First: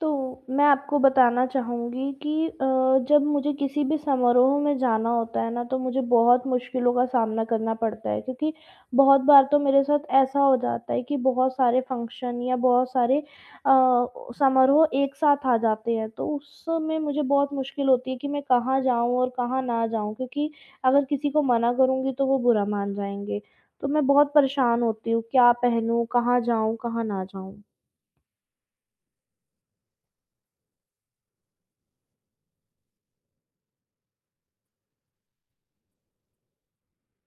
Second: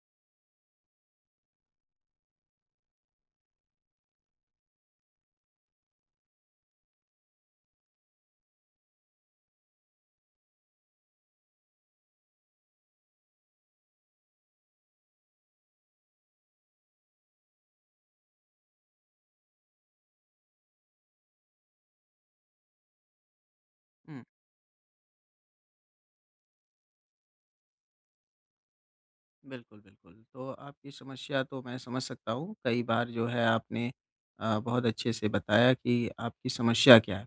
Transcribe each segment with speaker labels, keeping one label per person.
Speaker 1: तो मैं आपको बताना चाहूँगी कि जब मुझे किसी भी समारोह में जाना होता है ना, तो मुझे बहुत मुश्किलों का सामना करना पड़ता है, क्योंकि बहुत बार तो मेरे साथ ऐसा हो जाता है कि बहुत सारे फंक्शन या बहुत सारे समारोह एक साथ आ जाते हैं, तो उस समय मुझे बहुत मुश्किल होती है कि मैं कहाँ जाऊँ और कहाँ ना जाऊँ, क्योंकि अगर किसी को मना करूँगी तो वो बुरा मान जाएँगे। तो मैं
Speaker 2: हुँ।
Speaker 1: बहुत परेशान होती हूँ, क्या पहनूँ, कहाँ जाऊँ, कहाँ ना जाऊँ?
Speaker 2: बिल्कुल, बिल्कुल। तो आपकी समस्या तो मैं समझ सकता हूँ। कई बार जो है आपने बहुत अच्छे से बताया कि आपकी समस्या क्या है।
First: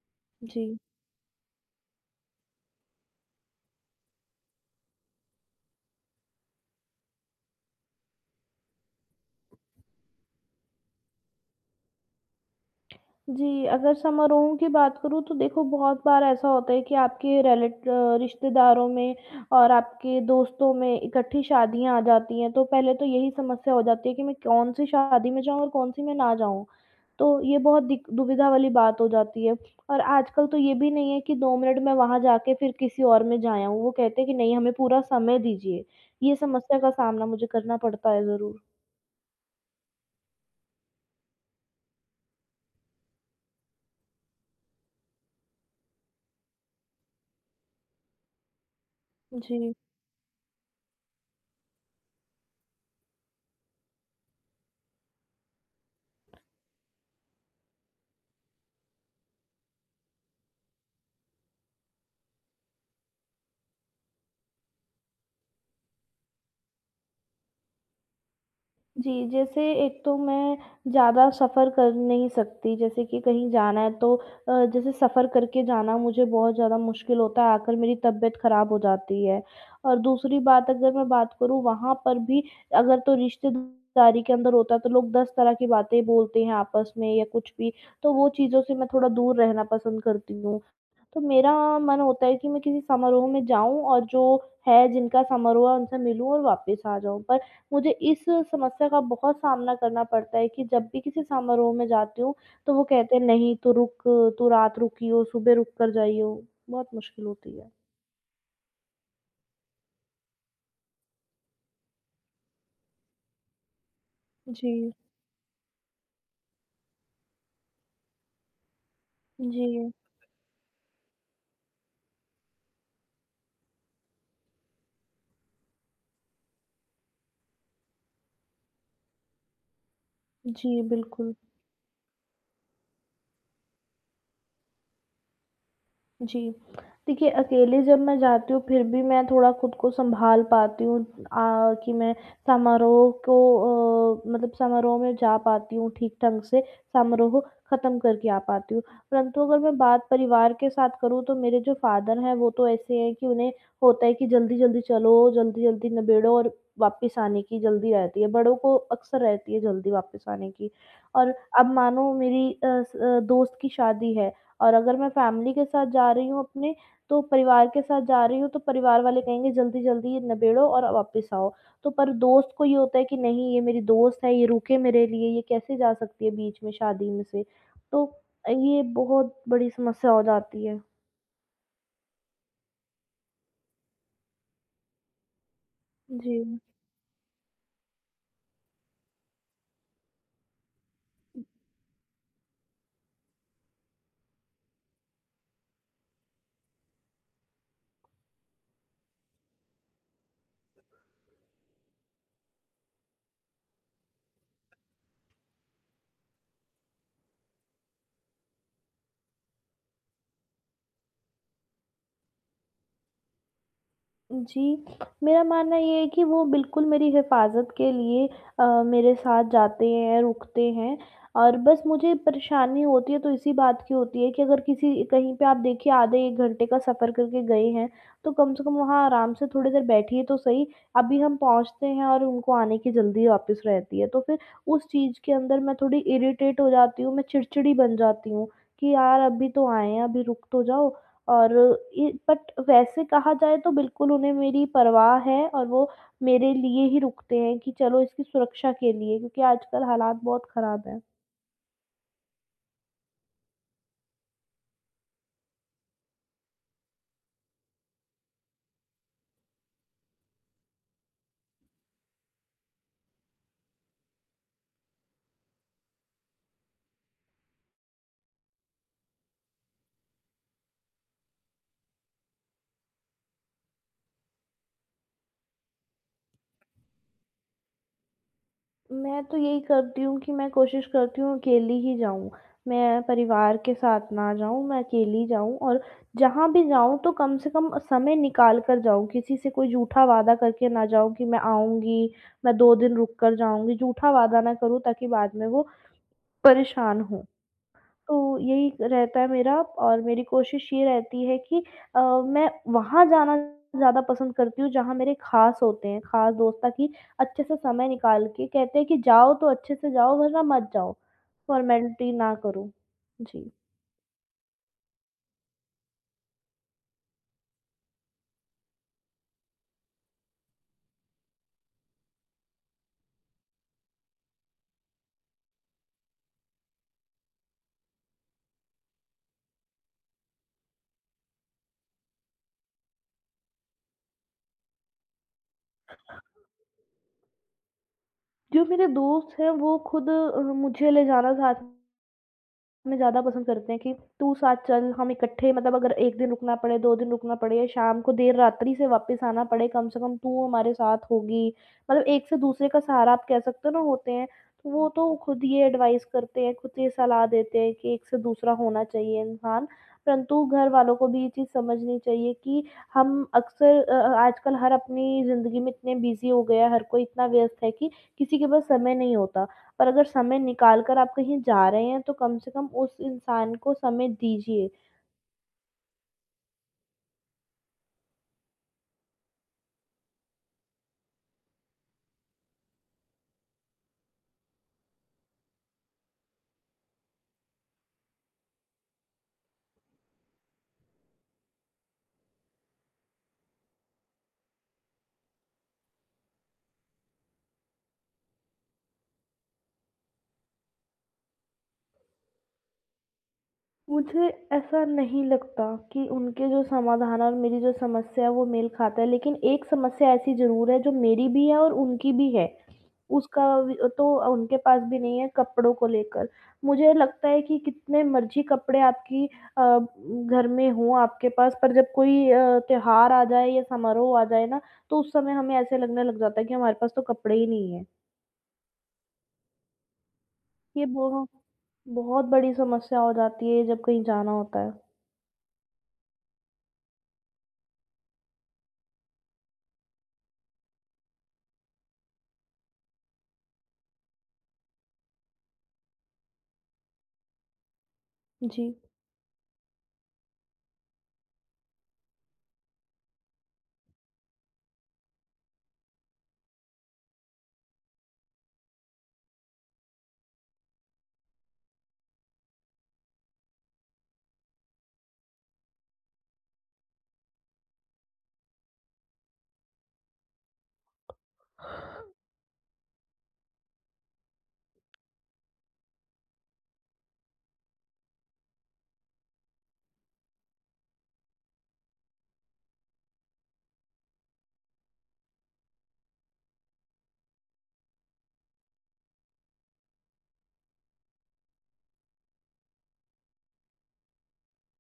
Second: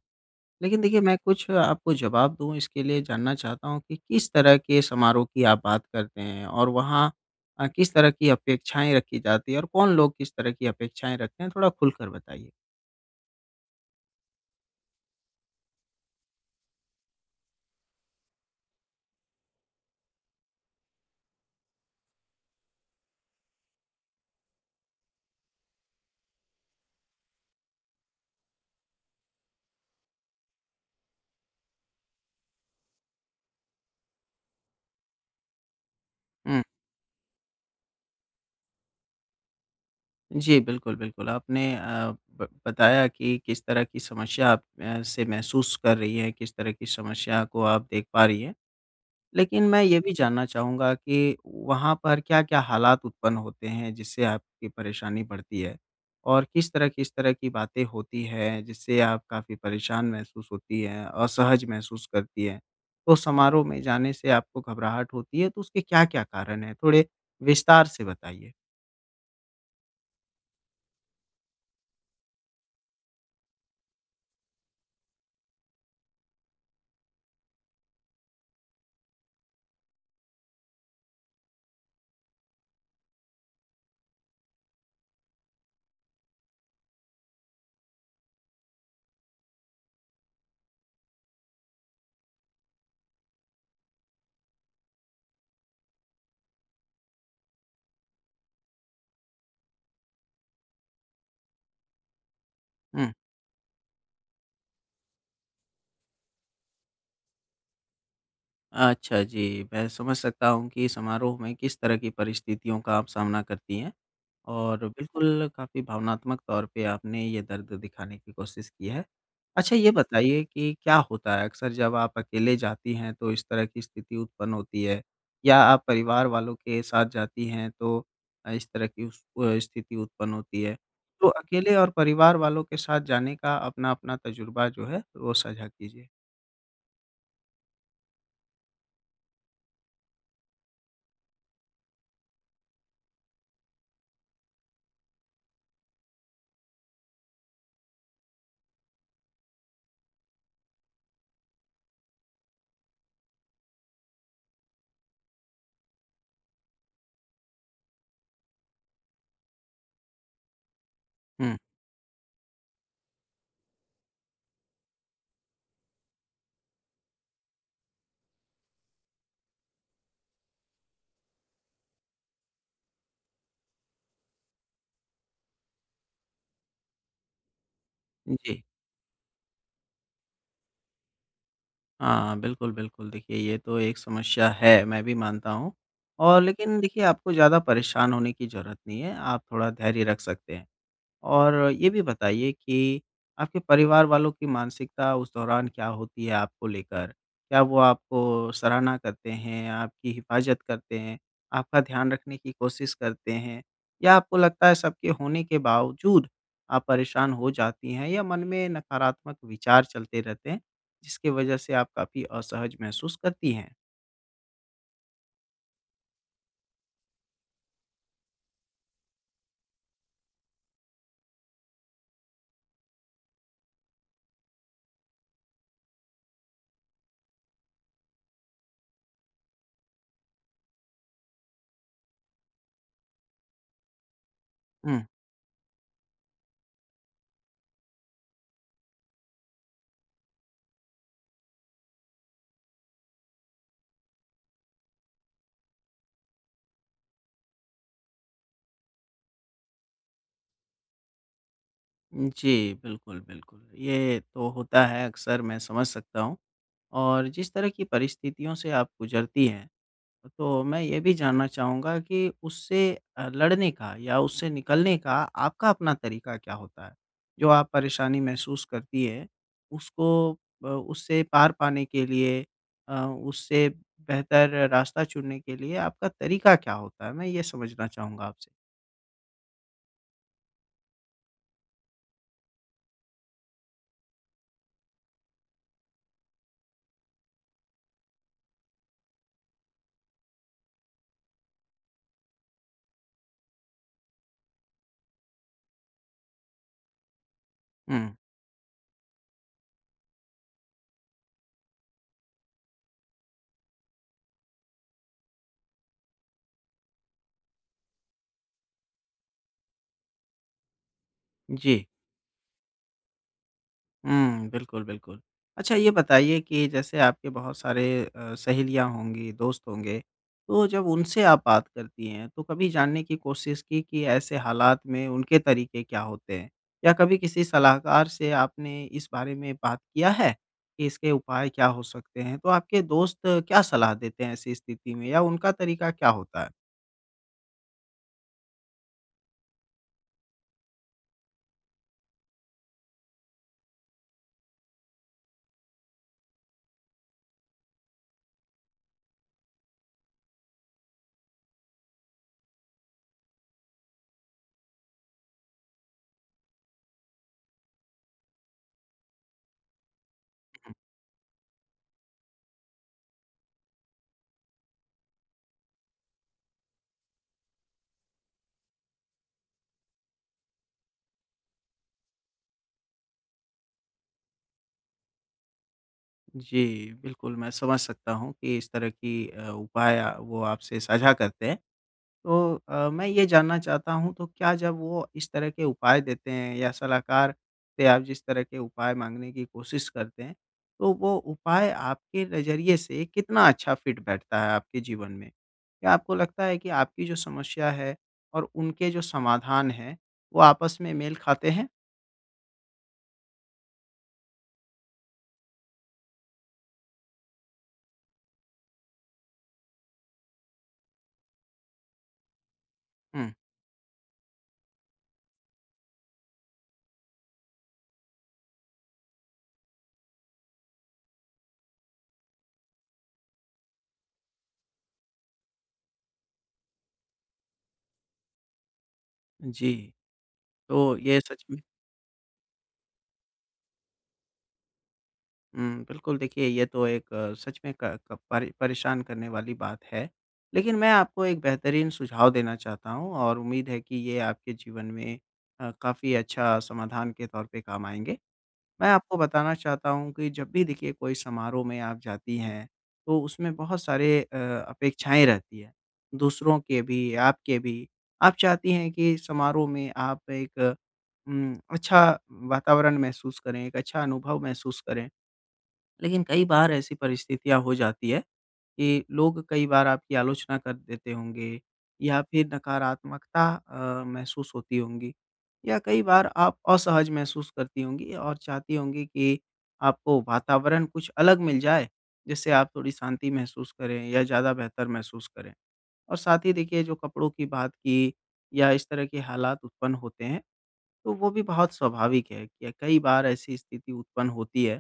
Speaker 1: जी।
Speaker 2: लेकिन देखिए मैं कुछ आपको जवाब दूँ इसके लिए जानना चाहता हूँ कि किस तरह के समारोह की आप बात करते हैं? और वहाँ किस तरह की अपेक्षाएँ रखी जाती है और कौन लोग किस तरह की अपेक्षाएँ रखते हैं? थोड़ा खुलकर बताइए।
Speaker 1: जी, अगर समारोहों की बात करूँ तो देखो, बहुत बार ऐसा होता है कि आपके रिश्तेदारों में और आपके दोस्तों में इकट्ठी शादियाँ आ जाती हैं, तो पहले तो यही समस्या हो जाती है कि मैं कौन-सी शादी में जाऊँ और कौन-सी में ना जाऊँ। तो ये बहुत दिक दुविधा वाली बात हो जाती है, और आजकल तो ये भी नहीं है कि 2 मिनट में वहाँ जाके फिर किसी और में जा आऊँ। वो कहते हैं कि नहीं, हमें पूरा समय दीजिए। ये
Speaker 2: हुँ।
Speaker 1: समस्या का सामना मुझे करना पड़ता है ज़रूर।
Speaker 2: जी, बिल्कुल, बिल्कुल। आपने अ, ब बताया कि किस तरह की समस्या आप से महसूस कर रही हैं, किस तरह की समस्या को आप देख पा रही हैं। लेकिन
Speaker 1: जी।
Speaker 2: मैं ये भी जानना चाहूँगा कि वहाँ पर क्या-क्या हालात उत्पन्न होते हैं जिससे आपकी परेशानी बढ़ती है? और किस तरह की बातें होती हैं जिससे आप काफ़ी परेशान महसूस होती हैं, असहज महसूस करती हैं? तो समारोह में जाने से आपको घबराहट होती है तो उसके क्या-क्या कारण हैं? थोड़े विस्तार से बताइए।
Speaker 1: जी, जैसे एक तो मैं ज़्यादा सफ़र कर नहीं सकती, जैसे कि कहीं जाना है तो जैसे सफ़र करके जाना मुझे बहुत ज़्यादा मुश्किल होता है, आकर मेरी तबीयत ख़राब हो जाती है। और दूसरी बात अगर मैं बात करूँ वहाँ पर भी, अगर तो रिश्तेदारी के अंदर होता है तो लोग 10 तरह की बातें बोलते हैं आपस में या कुछ भी, तो वो चीज़ों से मैं थोड़ा दूर रहना पसंद करती हूँ। तो मेरा मन होता है कि मैं किसी समारोह में जाऊँ और जो है जिनका समारोह है उनसे मिलूँ और वापस आ जाऊँ। पर मुझे इस समस्या का बहुत सामना करना पड़ता है कि जब भी किसी समारोह में जाती हूँ, तो वो
Speaker 2: हुँ।
Speaker 1: कहते हैं नहीं, तू रुक, तू रात रुकी हो, सुबह रुक कर जाइयो। बहुत मुश्किल होती है।
Speaker 2: अच्छा, जी। मैं समझ सकता हूँ कि समारोह में किस तरह की परिस्थितियों का आप सामना करती हैं और
Speaker 1: जी।
Speaker 2: बिल्कुल काफ़ी भावनात्मक तौर पे आपने ये दर्द दिखाने की कोशिश की है। अच्छा ये
Speaker 1: जी,
Speaker 2: बताइए कि क्या होता है अक्सर जब आप अकेले जाती हैं तो इस तरह की स्थिति उत्पन्न होती है? या आप परिवार वालों के साथ जाती हैं तो इस तरह की स्थिति उत्पन्न होती
Speaker 1: जी
Speaker 2: है? तो
Speaker 1: बिल्कुल।
Speaker 2: अकेले और परिवार वालों के साथ जाने का अपना-अपना तजुर्बा जो है वो साझा कीजिए।
Speaker 1: जी। देखिए, अकेले जब मैं जाती हूँ, फिर भी मैं थोड़ा खुद को सँभाल पाती हूँ कि मैं समारोह को मतलब समारोह में जा पाती हूँ ठीक ढंग से, समारोह ख़त्म करके आ पाती हूँ। परंतु अगर मैं बात परिवार के साथ करूँ, तो मेरे जो फ़ादर हैं, वो तो ऐसे हैं कि उन्हें होता है कि जल्दी-जल्दी चलो, जल्दी-जल्दी निबेड़ो, और वापस आने की जल्दी रहती है। बड़ों को अक्सर रहती है जल्दी वापस आने की। और
Speaker 2: हुँ,
Speaker 1: अब मानो मेरी दोस्त की शादी है, और अगर मैं फैमिली के साथ जा रही हूँ अपने, तो परिवार के साथ जा रही हूँ, तो परिवार वाले कहेंगे जल्दी-जल्दी ये निबेड़ो और वापस आओ। तो पर दोस्त को ये होता है कि नहीं ये मेरी दोस्त है, ये रुके मेरे लिए, ये कैसे जा सकती है बीच में शादी में से। तो
Speaker 2: जी।
Speaker 1: ये बहुत बड़ी समस्या हो जाती है।
Speaker 2: हाँ, बिल्कुल, बिल्कुल। देखिए ये तो एक समस्या है, मैं भी मानता हूँ
Speaker 1: जी।
Speaker 2: लेकिन देखिए आपको ज़्यादा परेशान होने की ज़रूरत नहीं है, आप थोड़ा धैर्य रख सकते हैं। और ये भी बताइए कि आपके परिवार वालों की मानसिकता उस दौरान क्या होती है आपको लेकर? क्या वो आपको सराहना करते हैं, आपकी हिफाज़त करते हैं, आपका ध्यान रखने की कोशिश करते हैं? या आपको लगता है सबके होने के बावजूद आप परेशान हो जाती हैं या मन में नकारात्मक विचार चलते रहते हैं, जिसकी वजह से आप काफ़ी असहज महसूस करती हैं?
Speaker 1: जी, मेरा मानना ये है कि वो बिल्कुल मेरी हिफ़ाज़त के लिए मेरे साथ जाते हैं, रुकते हैं, और बस मुझे परेशानी होती है तो इसी बात की होती है कि अगर किसी कहीं पे आप देखिए आधे 1 घंटे का सफ़र करके गए हैं, तो कम से कम वहाँ आराम से थोड़ी देर बैठिए तो सही। अभी हम पहुँचते हैं और उनको आने की जल्दी वापस रहती है, तो फिर उस
Speaker 2: हुँ।
Speaker 1: चीज़ के अंदर मैं थोड़ी इरिटेट हो जाती हूँ, मैं चिड़चिड़ी बन जाती हूँ कि यार अभी तो आए हैं, अभी रुक तो जाओ। और इ बट वैसे कहा जाए तो बिल्कुल उन्हें मेरी परवाह है, और वो मेरे लिए ही रुकते हैं कि चलो इसकी सुरक्षा के लिए, क्योंकि आजकल हालात बहुत ख़राब हैं।
Speaker 2: जी, बिल्कुल, बिल्कुल। ये तो होता है अक्सर मैं समझ सकता हूँ। और जिस तरह की परिस्थितियों से आप गुज़रती हैं, तो मैं ये भी जानना चाहूँगा कि उससे लड़ने का या उससे निकलने का आपका अपना तरीका क्या होता है? जो आप परेशानी महसूस करती है, उसको उससे पार पाने के लिए उससे बेहतर रास्ता चुनने के लिए आपका तरीका क्या होता है? मैं ये समझना चाहूँगा आपसे।
Speaker 1: मैं तो यही करती हूँ कि मैं कोशिश करती हूँ अकेली ही जाऊँ। मैं परिवार के साथ ना जाऊँ, मैं अकेली जाऊँ, और जहाँ भी जाऊँ तो कम से कम समय निकाल कर जाऊँ। किसी से कोई झूठा वादा करके ना जाऊँ कि मैं आऊँगी, मैं 2 दिन रुक कर जाऊँगी, झूठा वादा ना करूँ ताकि बाद में वो परेशान हों।
Speaker 2: हुँ,
Speaker 1: तो यही रहता है मेरा, और मेरी कोशिश ये रहती है कि मैं वहाँ जाना ज़्यादा पसंद करती हूँ जहाँ मेरे ख़ास होते हैं, ख़ास दोस्त, ताकि अच्छे से समय निकाल के कहते हैं कि जाओ तो अच्छे से जाओ वरना मत जाओ,
Speaker 2: जी।
Speaker 1: फ़ॉर्मेलिटी ना करो। जी।
Speaker 2: हुँ, बिल्कुल, बिल्कुल। अच्छा ये बताइए कि जैसे आपके बहुत सारे सहेलियाँ होंगी, दोस्त होंगे, तो जब उनसे आप बात करती हैं, तो कभी जानने की कोशिश की कि ऐसे हालात में उनके तरीके क्या होते हैं? या कभी किसी सलाहकार से आपने इस बारे में बात किया है कि इसके उपाय क्या हो सकते हैं? तो आपके दोस्त क्या सलाह देते हैं ऐसी स्थिति में या उनका तरीका क्या होता है?
Speaker 1: जो मेरे दोस्त हैं वो खुद मुझे ले जाना साथ में ज़्यादा पसंद करते हैं कि तू साथ चल, हम इकट्ठे मतलब अगर 1 दिन रुकना पड़े, 2 दिन रुकना पड़े या शाम को देर रात्रि से वापस आना पड़े, कम से कम तू हमारे साथ होगी। मतलब एक से दूसरे का सहारा आप कह सकते हो ना होते हैं, तो वो तो खुद ये एडवाइस करते हैं, खुद ये सलाह देते हैं कि एक से दूसरा होना चाहिए इंसान। परंतु घर वालों को भी ये चीज़ समझनी चाहिए कि हम अक्सर आजकल हर अपनी ज़िंदगी में इतने बिज़ी हो गए हैं, हर कोई इतना व्यस्त है कि किसी के पास समय नहीं होता। पर अगर समय निकाल कर आप कहीं जा रहे हैं तो कम से कम उस इंसान को समय दीजिए।
Speaker 2: जी, बिल्कुल मैं समझ सकता हूँ कि इस तरह की उपाय वो आपसे साझा करते हैं। तो मैं ये जानना चाहता हूँ तो क्या जब वो इस तरह के उपाय देते हैं या सलाहकार से आप जिस तरह के उपाय माँगने की कोशिश करते हैं, तो वो उपाय आपके नज़रिए से कितना अच्छा फिट बैठता है आपके जीवन में? क्या आपको लगता है कि आपकी जो समस्या है और उनके जो समाधान हैं, वो आपस में मेल खाते हैं?
Speaker 1: मुझे ऐसा नहीं लगता कि उनके जो समाधान और मेरी जो समस्या है वो मेल खाता है, लेकिन एक समस्या ऐसी ज़रूर है जो मेरी भी है और उनकी भी है।
Speaker 2: हुँ,
Speaker 1: उसका व तो उनके पास भी नहीं है कपड़ों को लेकर। मुझे लगता है कि कितने मर्ज़ी कपड़े आपकी घर में हों आपके पास, पर जब कोई त्योहार आ जाए या समारोह आ जाए ना, तो उस समय हमें ऐसे लगने लग जाता है कि हमारे पास तो कपड़े ही नहीं हैं।
Speaker 2: जी,
Speaker 1: ये
Speaker 2: तो ये
Speaker 1: बहु
Speaker 2: सच में
Speaker 1: बहुत बड़ी समस्या हो जाती है जब कहीं जाना होता है।
Speaker 2: हुँ, बिल्कुल देखिए ये तो एक सच में क क परे परेशान करने वाली बात है। लेकिन मैं आपको एक बेहतरीन सुझाव देना चाहता हूँ और उम्मीद है कि ये आपके जीवन में काफ़ी अच्छा समाधान के तौर पे काम आएँगे।
Speaker 1: जी।
Speaker 2: मैं आपको बताना चाहता हूँ कि जब भी देखिए कोई समारोह में आप जाती हैं, तो उसमें बहुत सारे अपेक्षाएँ रहती हैं, दूसरों के भी, आपके भी। आप चाहती हैं कि समारोह में आप एक अच्छा वातावरण महसूस करें, एक अच्छा अनुभव महसूस करें। लेकिन कई बार ऐसी परिस्थितियाँ हो जाती है कि लोग कई बार आपकी आलोचना कर देते होंगे या फिर नकारात्मकता महसूस होती होंगी या कई बार आप असहज महसूस करती होंगी और चाहती होंगी कि आपको वातावरण कुछ अलग मिल जाए, जिससे आप थोड़ी शांति महसूस करें या ज़्यादा बेहतर महसूस करें। और साथ ही देखिए जो कपड़ों की बात की या इस तरह के हालात उत्पन्न होते हैं तो वो भी बहुत स्वाभाविक है कि कई बार ऐसी स्थिति उत्पन्न होती है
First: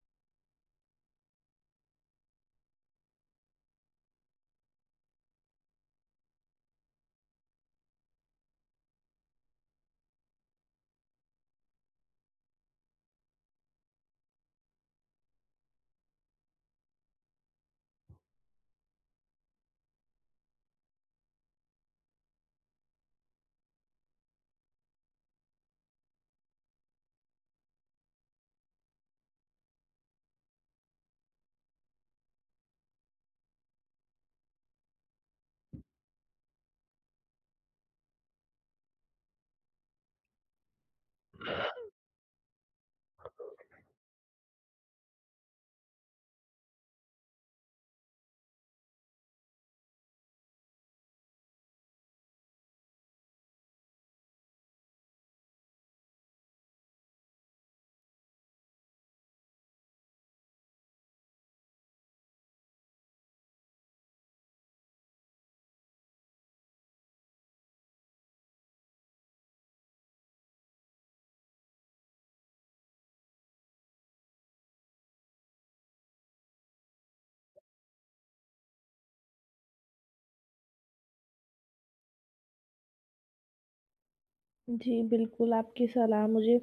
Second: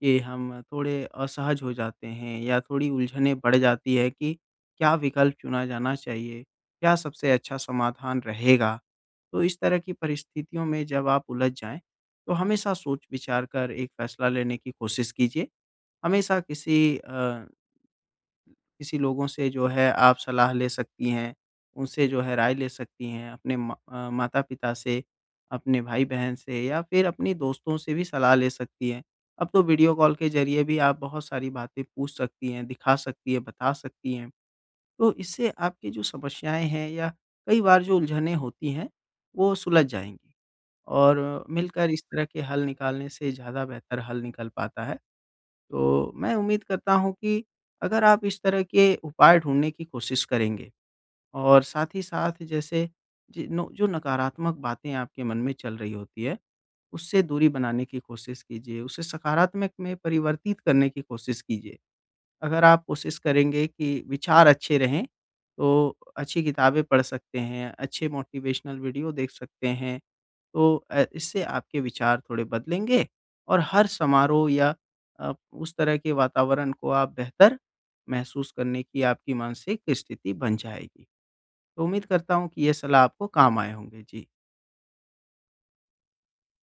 Speaker 2: कि हम थोड़े असहज हो जाते हैं या थोड़ी उलझने बढ़ जाती है कि क्या विकल्प चुना जाना चाहिए, क्या सबसे अच्छा समाधान रहेगा। तो इस तरह की परिस्थितियों में जब आप उलझ जाएँ, तो हमेशा सोच विचार कर एक फैसला लेने की कोशिश कीजिए। हमेशा अ किसी लोगों से जो है आप सलाह ले सकती हैं, उनसे जो है राय ले सकती हैं, अपने माता-पिता से, अपने भाई-बहन से या फिर अपने दोस्तों से भी सलाह ले सकती हैं। अब तो वीडियो कॉल के ज़रिए भी आप बहुत सारी बातें पूछ सकती हैं, दिखा सकती हैं, बता सकती हैं। तो इससे आपकी जो समस्याएँ हैं या कई बार जो उलझनें होती हैं, वो सुलझ जाएँगी और मिलकर इस तरह के हल निकालने से ज़्यादा बेहतर हल निकल पाता है। तो मैं उम्मीद करता हूँ कि अगर आप इस तरह के उपाय ढूँढने की कोशिश करेंगे और साथ ही साथ जैसे जि नो जो नकारात्मक बातें आपके मन में चल रही होती है, उससे दूरी बनाने की कोशिश कीजिए, उसे सकारात्मक में परिवर्तित करने की कोशिश कीजिए। अगर आप कोशिश करेंगे कि विचार अच्छे रहें, तो अच्छी किताबें पढ़ सकते हैं, अच्छे मोटिवेशनल वीडियो देख सकते हैं तो इससे आपके विचार थोड़े बदलेंगे और हर समारोह या उस तरह के वातावरण को आप बेहतर महसूस करने की आपकी मानसिक स्थिति बन जाएगी। तो उम्मीद करता हूँ कि ये सलाह आपको काम आए होंगे। जी।
Speaker 1: जी, बिल्कुल, आपकी सलाह मुझे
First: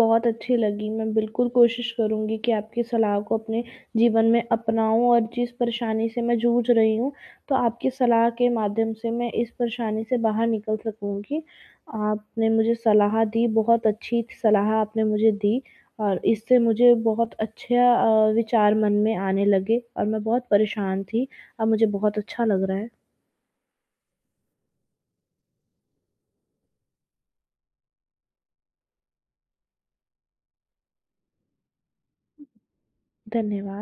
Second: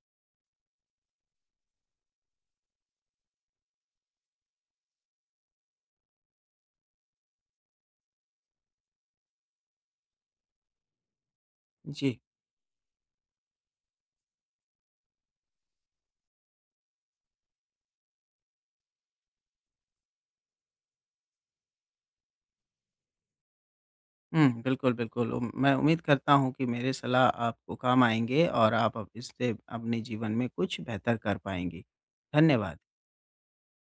Speaker 1: बहुत अच्छी लगी। मैं बिल्कुल कोशिश करूँगी कि आपकी सलाह को अपने जीवन में अपनाऊँ, और जिस परेशानी से मैं जूझ रही हूँ, तो आपकी सलाह के माध्यम से मैं इस परेशानी से बाहर निकल सकूँगी।
Speaker 2: जी।
Speaker 1: आपने मुझे सलाह दी, बहुत अच्छी सलाह आपने मुझे दी, और इससे मुझे बहुत अच्छे विचार मन में आने लगे और मैं बहुत परेशान थी, अब मुझे बहुत अच्छा लग रहा है।
Speaker 2: हुँ, बिल्कुल, बिल्कुल। मैं उम्मीद करता हूँ कि मेरे सलाह आपको काम आएँगे और आप अब इससे अपने जीवन में कुछ बेहतर कर पाएँगी। धन्यवाद।
Speaker 1: धन्यवाद।